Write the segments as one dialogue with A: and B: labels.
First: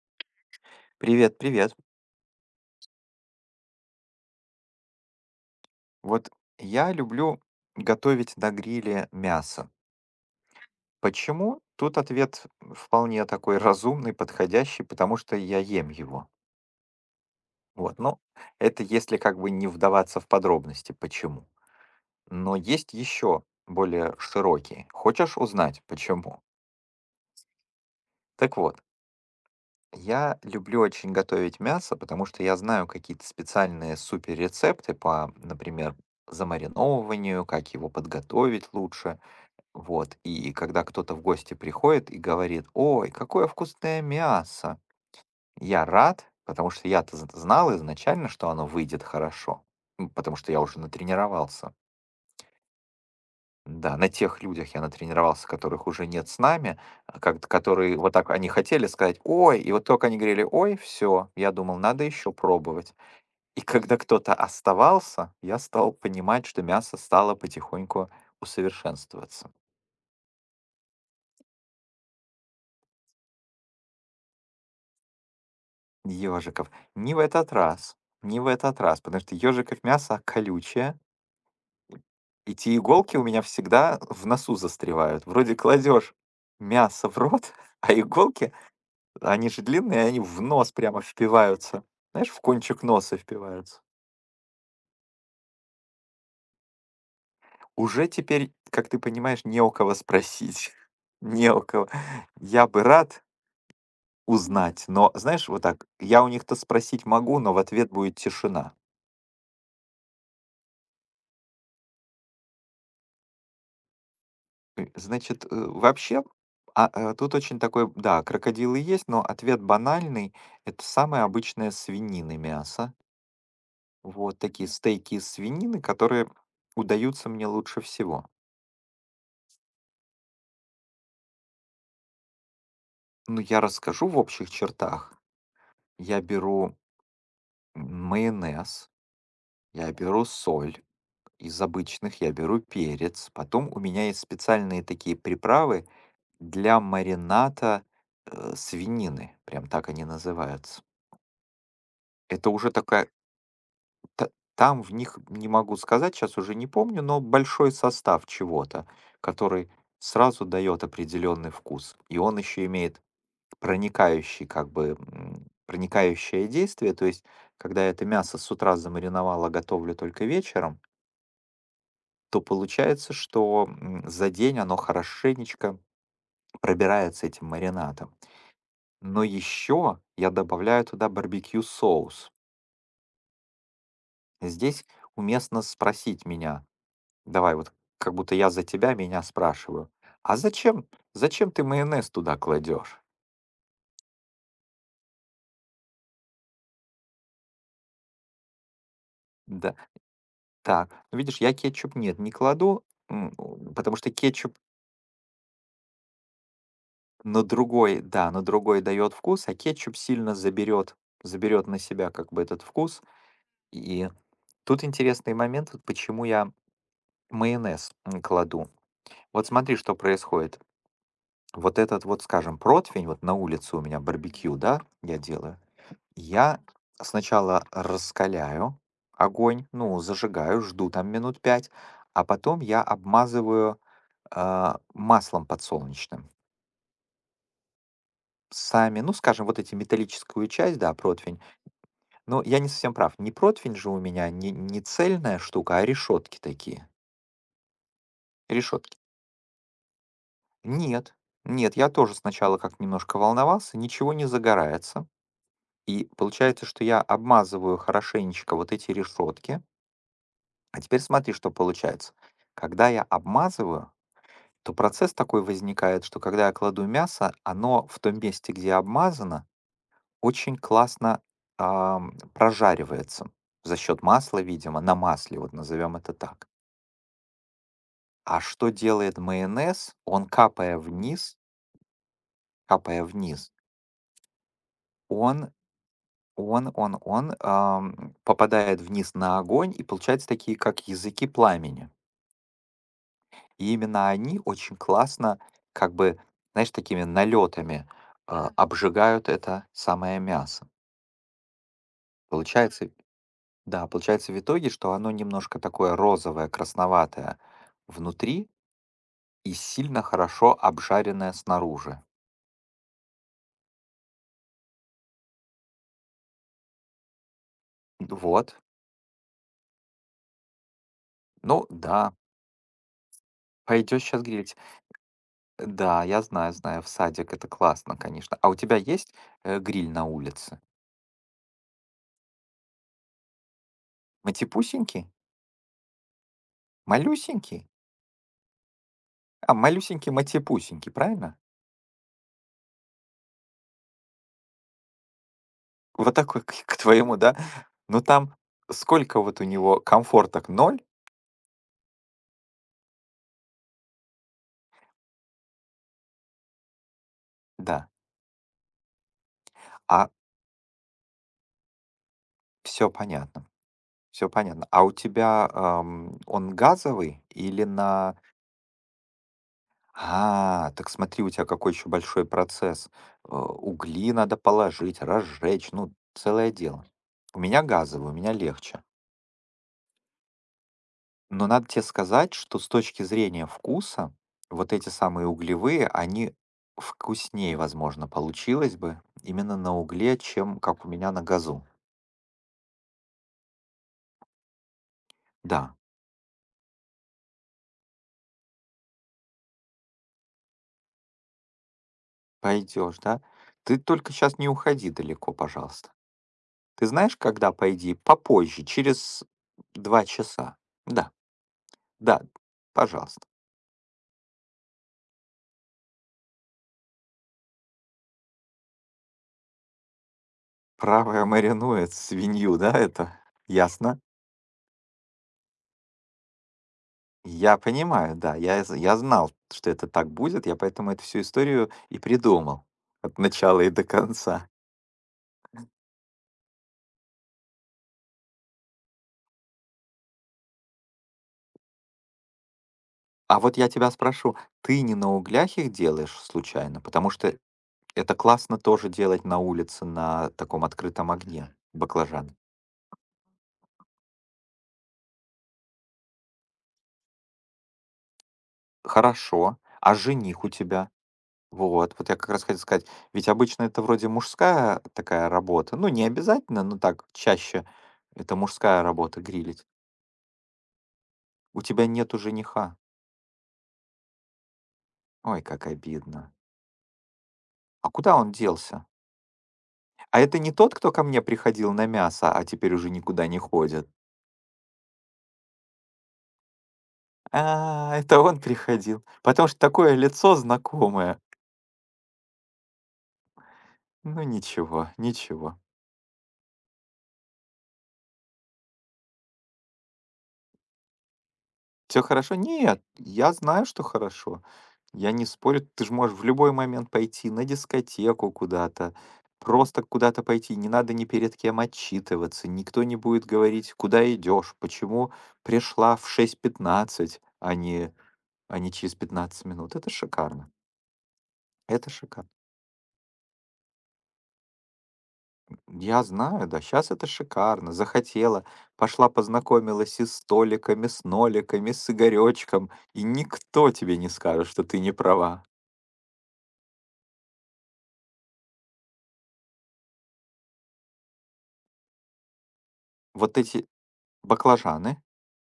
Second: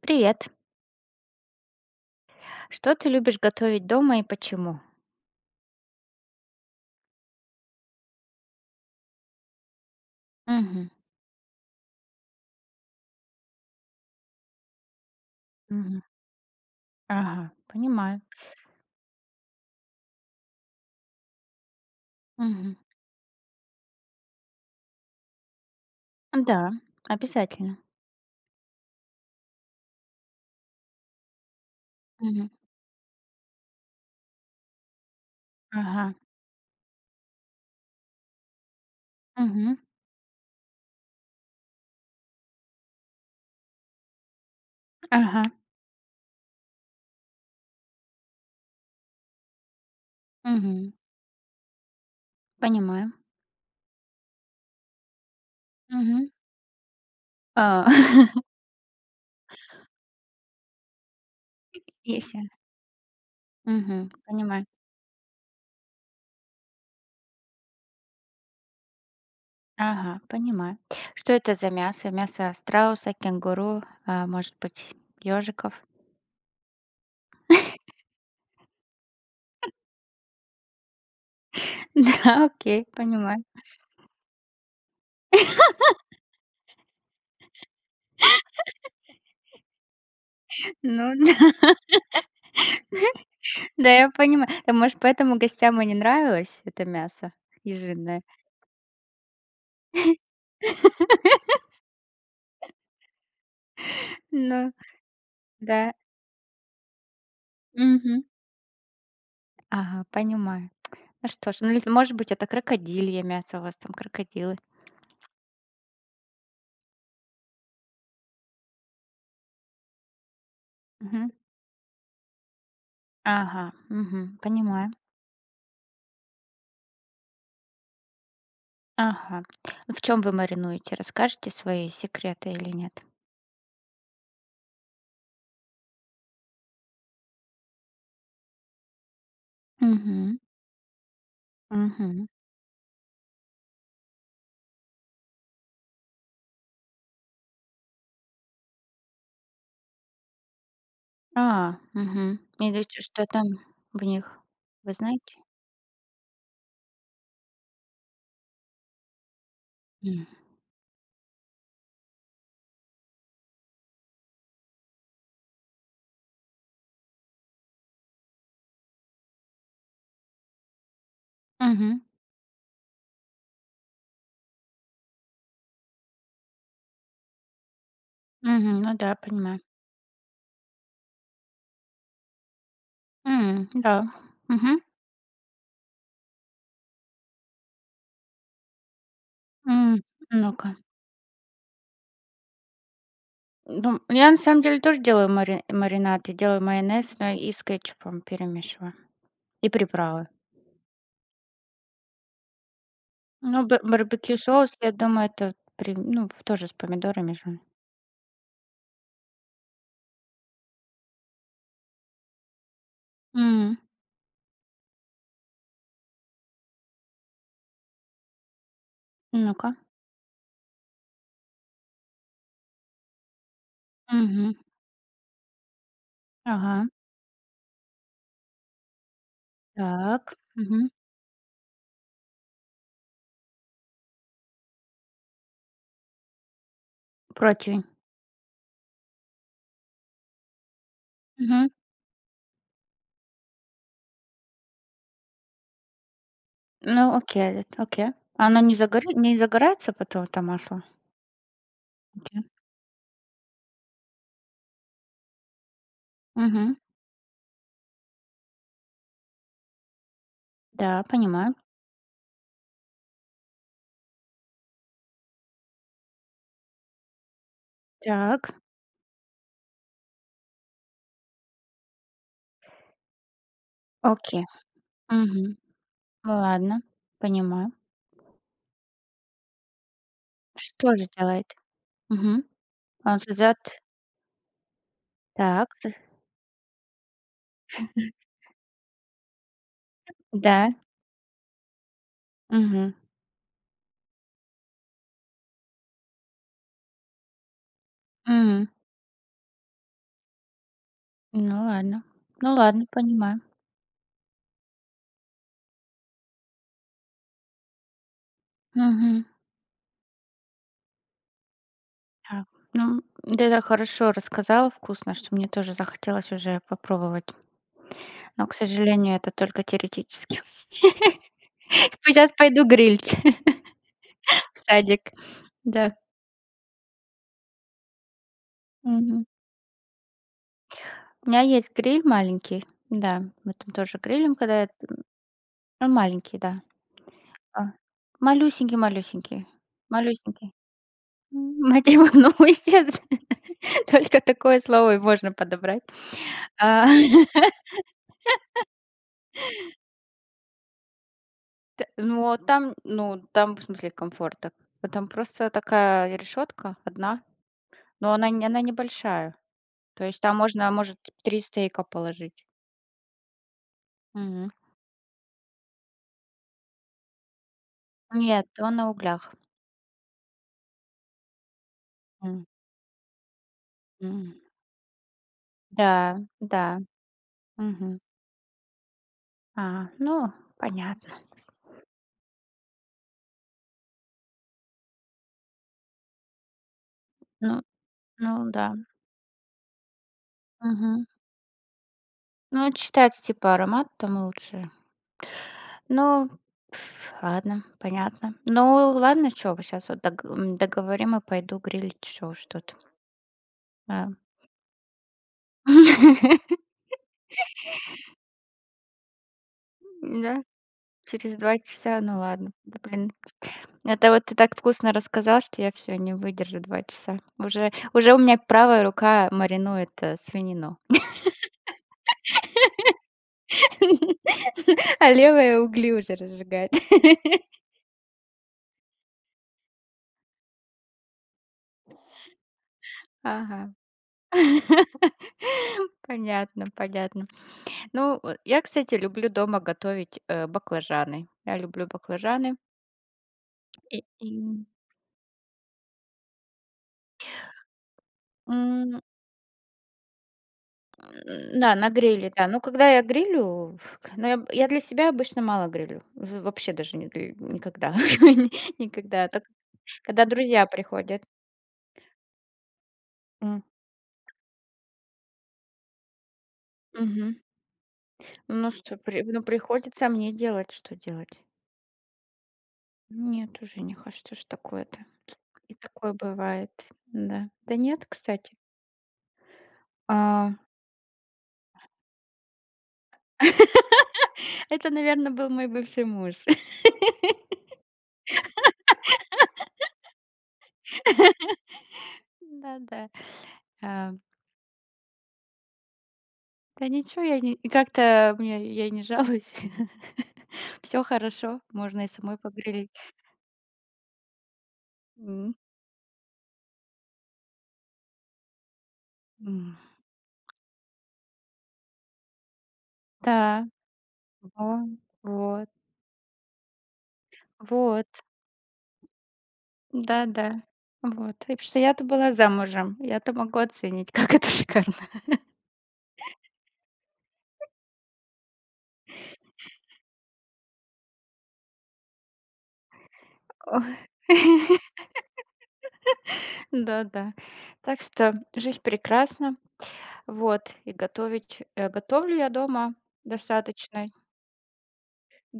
A: Привет.
B: Привет, привет.
A: Что ты любишь готовить дома и почему?
B: Вот я люблю готовить на гриле мясо.
A: Мгм.
B: Почему? Тут ответ вполне такой разумный, подходящий, потому что я ем
A: Мгм.
B: его.
A: Ага,
B: Вот, ну,
A: понимаю.
B: это если как бы не вдаваться в подробности, почему. Но
A: Мгм.
B: есть еще более широкие. Хочешь узнать, почему?
A: Да, обязательно.
B: Так вот, я люблю очень готовить мясо, потому что
A: Мгм.
B: я знаю какие-то специальные супер рецепты по, например,
A: Ага.
B: замариновыванию, как его подготовить лучше.
A: Мгм.
B: Вот, и когда кто-то в гости приходит и говорит: "Ой, какое вкусное мясо!"
A: Ага.
B: Я рад, потому что я-то з знал изначально, что оно выйдет хорошо, потому что я уже
A: Мгм.
B: натренировался.
A: Понимаю.
B: Да, на тех людях я натренировался, которых уже
A: Мгм.
B: нет с нами, как
A: А,
B: которые вот так они хотели сказать: "Ой!" И вот только они говорили: "Ой!"- все!" я думал, надо еще
A: если.
B: пробовать. И когда
A: Мгм.
B: кто-то
A: Понимаю.
B: оставался, я стал понимать, что мясо стало потихоньку усовершенствоваться.
A: Ага, понимаю. Что это за мясо? Мясо страуса, кенгуру, а, может быть, ежиков?
B: Ёжиков. Не в этот раз, не в этот раз, потому что ёжиков мясо колючее,
A: Да,
B: и те
A: окей,
B: иголки у меня
A: понимаю.
B: всегда в носу застревают. Вроде кладешь мясо в рот, а иголки, они же длинные, они в нос прямо
A: Ну,
B: впиваются.
A: да.
B: Знаешь, в кончик носа впиваются.
A: Да, я понимаю. Да, может, поэтому гостям и не нравилось это мясо
B: Уже
A: ежиное.
B: теперь, как ты понимаешь, не у кого спросить. Не у кого. Я бы рад
A: Ну
B: узнать, но, знаешь, вот
A: да.
B: так, я у них-то спросить могу, но в ответ будет
A: Мгм.
B: тишина.
A: Ага, понимаю. Ну что ж, ну, или, может быть, это крокодилье мясо, у вас там крокодилы.
B: Значит, вообще, тут очень такой, да, крокодилы есть, но ответ банальный. Это самое
A: Мгм.
B: обычное свинины мясо.
A: Ага, мгм,
B: Вот такие
A: понимаю.
B: стейки из свинины, которые удаются мне лучше всего.
A: Ага. Ну, в чем вы маринуете? Расскажете свои секреты или нет?
B: Ну, я расскажу в общих чертах. Я беру майонез, я беру
A: Мгм,
B: соль из обычных,
A: мгм.
B: я беру перец. Потом у меня есть специальные такие приправы для марината свинины. Прям так они называются.
A: А, мгм.
B: Это уже
A: Или ч
B: такая
A: что там в них,
B: Та там
A: вы
B: в них,
A: знаете?
B: не могу сказать, сейчас уже не помню, но большой состав чего-то, который
A: М.
B: сразу дает определенный вкус. И он еще имеет как бы, проникающее действие. То есть, когда я это мясо с утра замариновал, а готовлю только вечером,
A: Мгм,
B: то получается, что, за день оно хорошенечко пробирается этим маринадом.
A: мгм. Ну да,
B: Но
A: понимаю.
B: еще я добавляю туда барбекю соус.
A: М, да. Мгм.
B: Здесь уместно спросить меня, давай, вот как будто я за тебя меня спрашиваю.
A: М.
B: А
A: Ну-ка.
B: зачем ты майонез туда кладешь?
A: Ну, я на самом деле тоже делаю маринад. Я делаю майонез, но и с кетчупом перемешиваю, и
B: Да,
A: приправы.
B: так, ну, видишь, я кетчуп нет, не кладу,
A: Ну, бе
B: потому что
A: барбекю
B: кетчуп
A: соус, я думаю, это при ну, тоже с помидорами
B: на
A: же.
B: другой, да, на другой дает вкус, а кетчуп сильно заберет, на себя как бы этот вкус.
A: М,
B: И тут интересный момент, вот почему я майонез кладу. Вот
A: ну-ка.
B: смотри, что происходит. Вот этот вот, скажем, противень, вот на улице у меня
A: Мгм.
B: барбекю, да, я делаю. Я
A: Ага.
B: сначала раскаляю огонь, ну,
A: Так.
B: зажигаю, жду
A: Мгм.
B: там минут 5, а потом я обмазываю маслом подсолнечным.
A: Противень.
B: Сами, ну, скажем, вот эти металлическую часть, да, противень.
A: Мгм.
B: Но я не совсем прав. Не противень же у меня, не цельная штука, а решетки такие.
A: Ну, окей, эт окей. Оно
B: Решетки.
A: не загорается потом, это масло?
B: Нет, нет, я тоже
A: Окей.
B: сначала как немножко волновался, ничего не загорается. И получается,
A: Мгм.
B: что я обмазываю хорошенечко вот эти решетки. А теперь
A: Да,
B: смотри, что
A: понимаю.
B: получается. Когда я обмазываю, то процесс такой возникает, что когда я кладу мясо, оно в том месте,
A: Так.
B: где обмазано, очень классно прожаривается за счет масла,
A: Окей.
B: видимо, на масле, вот
A: Мгм.
B: назовем это так.
A: Ладно, понимаю.
B: А что делает майонез? Он
A: Что же делает? Мгм.
B: капая
A: Он
B: вниз,
A: создает.
B: он,
A: Так, т
B: он попадает вниз на огонь и получается такие,
A: да,
B: как языки пламени.
A: мгм,
B: И именно они очень классно, как бы, знаешь, такими налетами
A: мгм.
B: обжигают это самое мясо.
A: Ну ладно, ну ладно,
B: Получается,
A: понимаю.
B: да, получается в итоге, что оно немножко такое розовое, красноватое внутри
A: Мгм.
B: и сильно хорошо обжаренное снаружи.
A: Так, ну, ты так хорошо рассказала, вкусно, что мне тоже захотелось уже попробовать.
B: Ну
A: Но, к
B: вот.
A: сожалению, это только теоретически.
B: Ну да,
A: Сейчас пойду грилить
B: пойдешь сейчас грилить.
A: в садик. Да,
B: Да, я знаю, знаю, в садик это классно, конечно. А у тебя есть
A: мгм.
B: гриль на улице?
A: У меня есть гриль маленький, да, мы там тоже грилем, когда это,
B: Матипусенький?
A: он маленький, да.
B: Малюсенький?
A: А, малюсенький-малюсенький, малюсенький.
B: А, малюсенький
A: Малюсенький.
B: матипусенький, правильно?
A: Мотивы, ну, естественно, только такое слово и можно подобрать.
B: Вот такой к
A: А,
B: твоему, да? Ну, там сколько вот у него комфорток? Ноль,
A: т ну, а там, ну, там, в смысле, комфорта. А там просто такая решетка одна,
B: да.
A: но она не она небольшая. То
B: а
A: есть там можно, может, 3 стейка положить.
B: Все понятно, все
A: Мгм.
B: понятно. А у тебя, он газовый или на
A: Нет, он на углях.
B: А, так смотри, у тебя какой еще большой
A: М,
B: процесс. Угли
A: м.
B: надо положить, разжечь, ну,
A: Да,
B: целое
A: да.
B: дело. У меня
A: Мгм.
B: газовый, у меня легче.
A: А, ну, понятно.
B: Но надо тебе сказать, что с точки зрения вкуса, вот эти самые углевые, они
A: Ну
B: вкуснее, возможно,
A: ну да.
B: получилось бы именно на угле, чем как у
A: Мгм.
B: меня на газу.
A: Ну, это считается, типа, аромат там лучше.
B: Да,
A: Ну, пф, ладно, понятно. Ну, ладно, чё, сейчас вот договорим и пойду грилить еще что-то.
B: пойдешь, да? Ты
A: А.
B: только сейчас не уходи далеко, пожалуйста. Ты знаешь, когда пойди? Попозже, через два
A: Да,
B: часа. Да,
A: через 2 часа, ну
B: да,
A: ладно. Да, блин,
B: пожалуйста.
A: это вот ты так вкусно рассказал, что я всё, не выдержу 2 часа. Уже у меня правая рука маринует, свинину.
B: Правая маринует свинью, да, это? Ясно.
A: А левая угли уже разжигает.
B: Я понимаю, да, я знал, что это так будет, я поэтому эту всю историю и придумал от начала и
A: Ага.
B: до конца.
A: Понятно, понятно. Ну, я, кстати, люблю дома готовить, баклажаны. Я люблю баклажаны.
B: А вот я тебя
A: И,
B: спрошу, ты не на углях их делаешь случайно? Потому что это классно тоже
A: м,
B: делать на улице на таком открытом огне
A: да, на гриле,
B: баклажаны.
A: да. Ну, когда я грилю, но я для себя обычно мало грилю. В Вообще даже не гри никогда. Никогда. Только
B: Хорошо, а
A: когда
B: жених у
A: друзья
B: тебя?
A: приходят.
B: Вот я как раз хотел сказать, ведь
A: М.
B: обычно это вроде мужская такая работа, ну не обязательно, но так
A: Мгм.
B: чаще это
A: Ну
B: мужская
A: что,
B: работа
A: при ну,
B: грилить.
A: приходится мне делать. Что делать?
B: У тебя нету жениха.
A: Нет уже, не хочу, что ж такое-то?
B: Ой, как
A: И такое
B: обидно.
A: бывает, да. Да
B: А
A: нет,
B: куда он
A: кстати.
B: делся? А это
A: А.
B: не тот, кто ко мне приходил на мясо, а теперь уже никуда не ходит?
A: Это, наверное, был мой бывший муж.
B: А, это он приходил. Потому что такое лицо знакомое.
A: Да-да. А,
B: Ну ничего, ничего.
A: да ничего, я не, и как-то мне, я не жалуюсь. Все хорошо,
B: Все
A: можно и
B: хорошо?
A: самой
B: Нет,
A: погрелить.
B: я знаю, что хорошо. Я не
A: М,
B: спорю, ты же можешь в любой момент пойти на дискотеку куда-то,
A: м.
B: просто куда-то пойти, не надо ни перед кем отчитываться, никто не будет
A: Да,
B: говорить, куда идешь,
A: во
B: почему
A: вот,
B: пришла в 6:15,
A: вот.
B: а не через 15 минут. Это шикарно.
A: Да-да. Вот. И потому что
B: Это
A: я-то
B: шикарно.
A: была замужем, я-то могу оценить, как это шикарно.
B: Я знаю, да, сейчас это шикарно. Захотела, пошла познакомилась и с столиками, с Ноликами, с Игорёчком, и никто
A: Ой.
B: тебе не скажет, что ты не права.
A: Да-да. Так что жизнь прекрасна. Вот. И готовлю я дома
B: Вот эти
A: достаточно.
B: баклажаны.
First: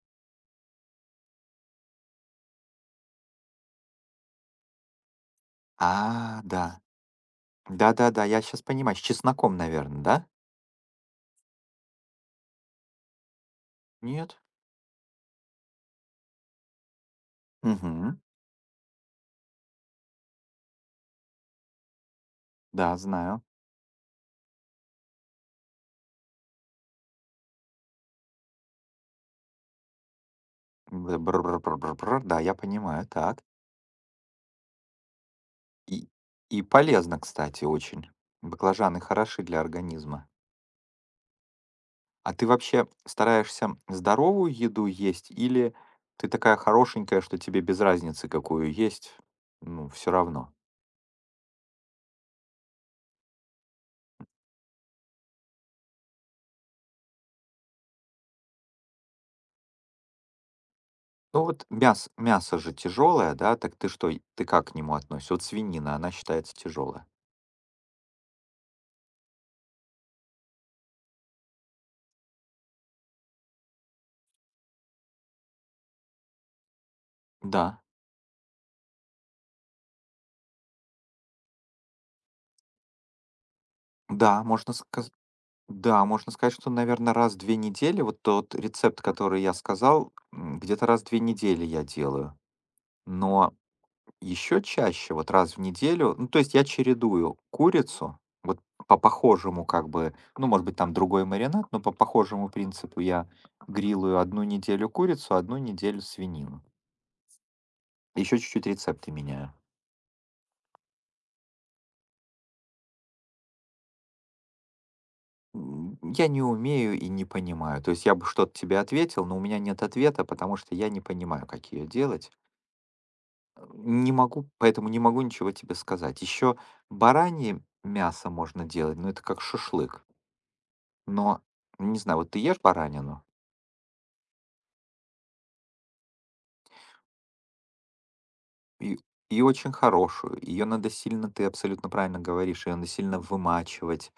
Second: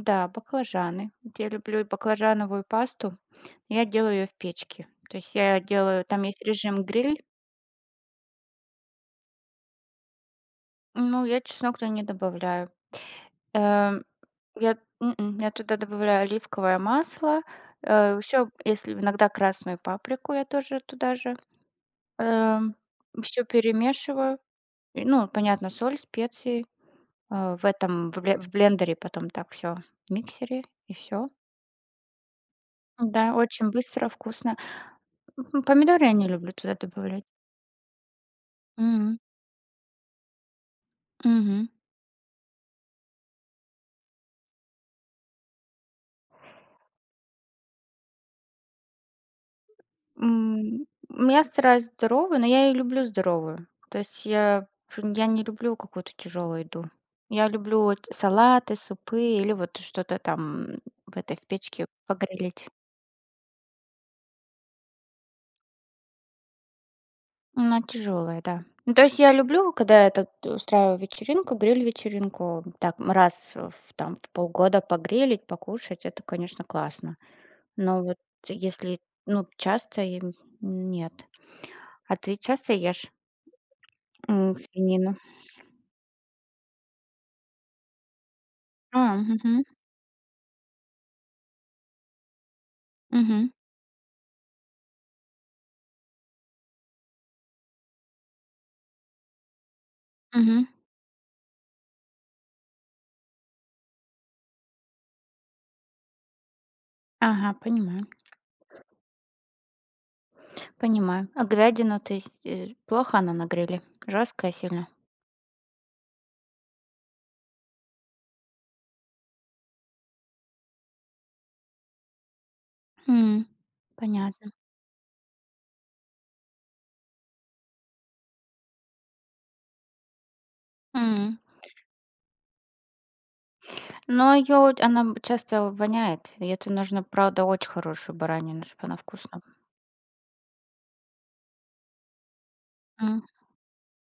A: Да, баклажаны. Вот я люблю и баклажановую пасту. Я делаю ее в печке. То есть я делаю, там
B: А,
A: есть
B: да.
A: режим гриль,
B: Да-да-да, я сейчас понимаю, с чесноком, наверное, да?
A: ну, я чеснок туда не добавляю. Эм,
B: Нет?
A: я туда добавляю оливковое масло,
B: Угу.
A: еще, если иногда красную паприку я тоже туда же.
B: Да, знаю.
A: Все перемешиваю. И, ну, понятно, соль, специи. В этом, в блендере потом так все, в миксере, и
B: Б
A: все.
B: бр бр бр бр бр. Да, я понимаю,
A: Да,
B: так.
A: очень быстро, вкусно. Мгм, помидоры
B: И
A: я не люблю
B: и
A: туда
B: полезно,
A: добавлять.
B: кстати, очень. Баклажаны
A: М,
B: хороши для организма.
A: мгм.
B: А ты вообще стараешься здоровую еду есть или ты такая хорошенькая, что тебе без разницы, какую есть, ну, все равно?
A: Я стараюсь здоровую, но я и люблю здоровую. То есть я не люблю какую-то тяжелую еду. Я люблю вот салаты, супы или вот что-то там
B: Ну
A: в
B: вот
A: печке
B: мясо, мясо
A: погрелить.
B: же тяжелое, да, так ты что, ты как к нему относишься? Вот свинина, она считается тяжелая.
A: Но тяжелое, да. Ну, то есть я люблю, когда я так устраиваю вечеринку, гриль-вечеринку, так раз в в полгода погрелить, покушать, это, конечно, классно.
B: Да,
A: Но вот если, ну, часто, и нет. А ты часто ешь,
B: да, можно
A: свинину?
B: сказать, что, наверное, раз в 2 недели, вот тот рецепт,
A: А,
B: который я
A: мгм,
B: сказал, где-то раз в 2 недели я делаю.
A: мгм,
B: Но Еще чаще, вот раз в неделю, ну, то есть я чередую курицу, вот по похожему как бы, ну,
A: мгм.
B: может быть, там другой маринад, но по похожему принципу я грилую одну неделю курицу, одну неделю свинину.
A: Ага, понимаю,
B: Еще чуть-чуть рецепты меняю.
A: понимаю. А говядину ты плохо она на гриле? Жесткая сильно?
B: Я не умею и не понимаю. То есть я бы что-то тебе ответил, но у меня нет ответа, потому что я не понимаю, как ее делать.
A: М,
B: Не могу,
A: понятно.
B: поэтому не могу ничего тебе сказать. Еще баранье мясо можно делать, но это как шашлык.
A: М.
B: Но, не знаю, вот ты ешь баранину,
A: Но ее, она б часто воняет, и это нужно, правда, очень хорошую баранину, чтобы она
B: и,
A: вкусно.
B: и очень хорошую, ее надо сильно, ты абсолютно правильно говоришь, ее надо сильно
A: М,
B: вымачивать,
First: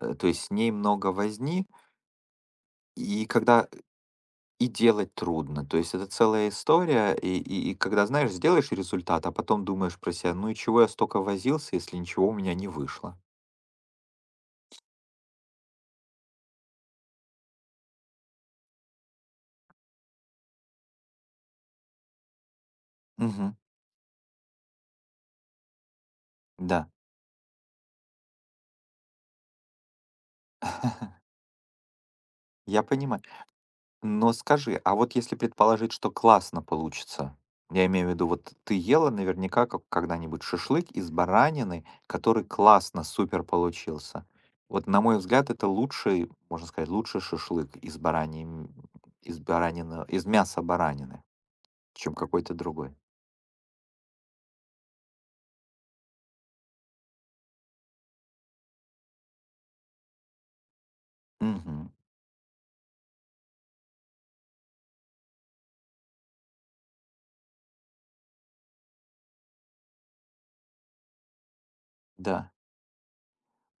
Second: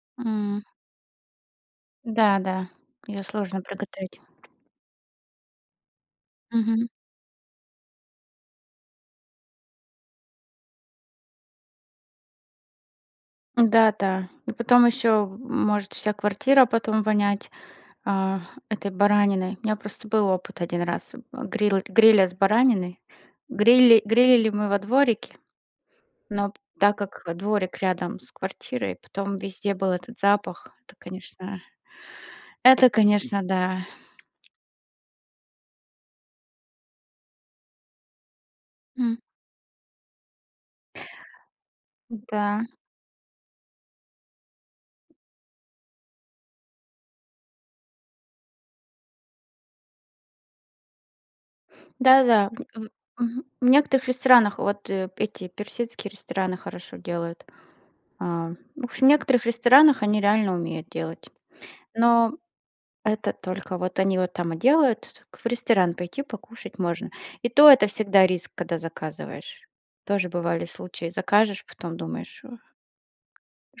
B: то есть с
A: м.
B: ней много возни,
A: Да-да. Ее
B: и
A: сложно
B: когда
A: приготовить.
B: и делать трудно, то есть это целая
A: Мгм.
B: история, и когда, знаешь, сделаешь результат, а потом думаешь про себя, ну и чего я столько возился, если ничего у меня не вышло.
A: Да-да. И потом еще может вся квартира потом вонять. А, этой бараниной. У меня просто был опыт один раз, а, гриля с бараниной.
B: Мгм.
A: Грилили мы во дворике, но
B: Да,
A: так как дворик рядом с квартирой, потом везде был этот запах.
B: я
A: Это,
B: понимаю.
A: конечно, да.
B: Но скажи, а вот если предположить, что классно получится, я имею в виду, вот ты ела
A: М,
B: наверняка когда-нибудь шашлык из баранины, который
A: да.
B: классно, супер получился. Вот, на мой взгляд, это лучший, можно сказать, лучший шашлык из баранины, из мяса баранины, чем
A: Да-да.
B: какой-то
A: В
B: другой.
A: Мгм. В некоторых ресторанах вот, эти персидские рестораны хорошо делают. А, в общем, в некоторых ресторанах они реально умеют делать.
B: Мгм.
A: Но это только вот они вот там и делают, в ресторан пойти покушать можно. И то это всегда риск, когда заказываешь. Тоже бывали случаи. Закажешь, потом думаешь:
B: Да,
A: «Ох,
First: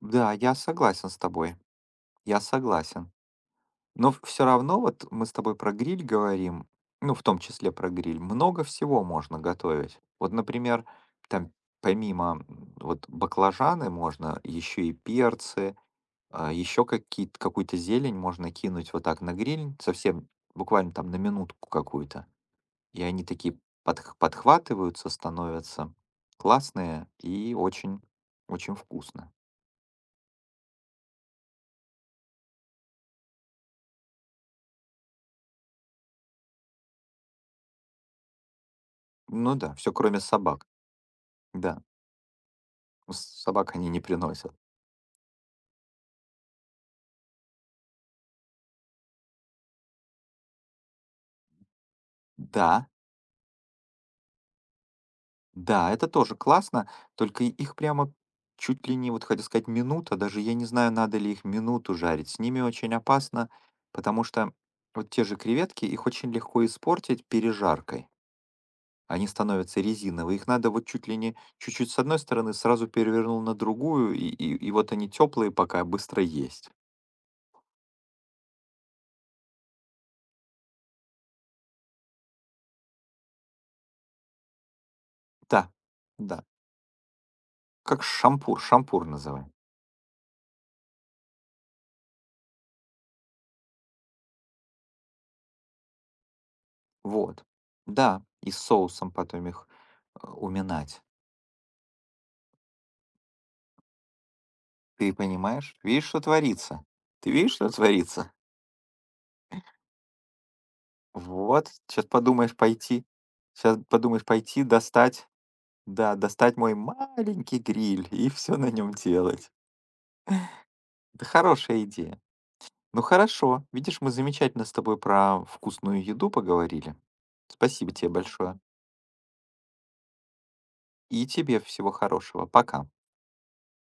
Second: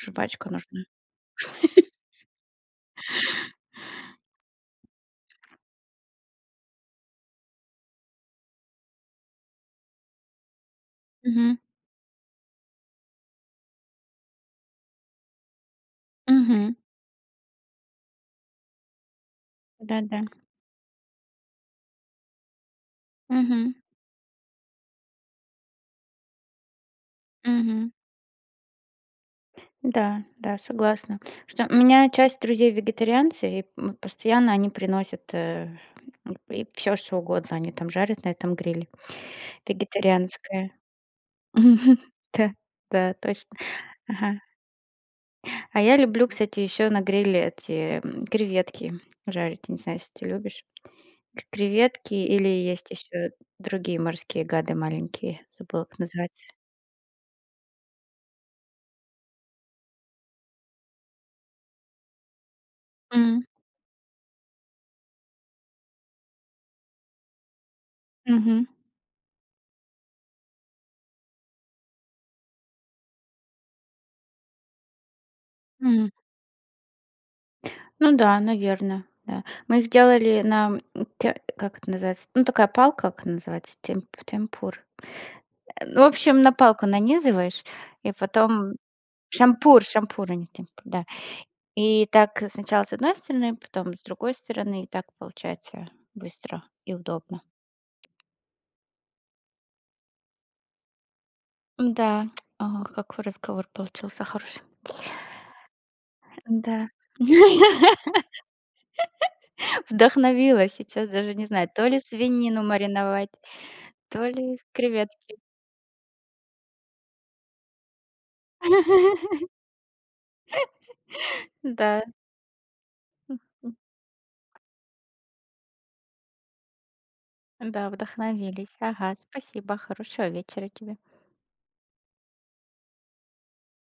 B: да,
A: жвачка
B: я
A: нужна».
B: согласен с тобой, я согласен. Но все равно вот мы с тобой про гриль говорим, ну, в том числе про гриль, много всего можно готовить. Вот, например, там
A: Мгм.
B: помимо вот баклажаны можно еще и перцы,
A: Мгм.
B: еще какие-то, какую-то зелень можно кинуть вот так на гриль,
A: Да-да.
B: совсем буквально там на минутку какую-то. И они такие
A: Мгм.
B: подхватываются, становятся классные и
A: Мгм.
B: очень, очень вкусно.
A: Да, да, согласна. Что у меня часть друзей вегетарианцы, и постоянно они приносят, и все что угодно они там жарят на этом гриле.
B: Ну да, все кроме собак.
A: Вегетарианское.
B: Да,
A: Да, да, точно.
B: собак они не
A: Ага.
B: приносят.
A: А я люблю, кстати, еще на гриле эти, креветки жарить. Не знаю, если ты любишь. К креветки, или
B: Да,
A: есть еще другие морские гады маленькие, забыла,
B: да,
A: как
B: это тоже
A: называется.
B: классно, только и их прямо чуть ли не, вот хотел сказать, минута, даже я не знаю, надо ли их минуту жарить. С ними очень
A: М,
B: опасно, потому что вот те же креветки, их очень легко испортить пережаркой.
A: мгм,
B: Они становятся резиновые, их надо вот чуть ли не чуть-чуть с одной стороны, сразу перевернул на другую, и вот они теплые, пока
A: м.
B: быстро есть.
A: Ну да, наверно, да. Мы их делали на, те как это называется? Ну, такая палка, как она называется? Темпур.
B: Да,
A: Ну, в
B: да,
A: общем, на палку нанизываешь,
B: как
A: и
B: шампур,
A: потом
B: шампур называем.
A: шампур, шампур, а не темпур, да. И так сначала с одной стороны, потом с другой стороны, и так получается быстро и удобно.
B: Вот, да, и с соусом потом их уминать.
A: Да, ох, какой разговор получился хороший.
B: Ты понимаешь? Видишь, что творится?
A: Да,
B: Ты видишь, что творится?
A: вдохновила сейчас, даже не знаю,
B: Вот,
A: то ли свинину мариновать,
B: сейчас подумаешь
A: то ли
B: пойти достать,
A: креветки.
B: да, достать мой маленький гриль и все на нем делать. Это хорошая
A: Да,
B: идея. Ну хорошо, видишь, мы замечательно с тобой про вкусную еду поговорили.
A: да,
B: Спасибо тебе большое.
A: вдохновились. Ага, спасибо, хорошего вечера тебе.
B: И тебе всего хорошего. Пока.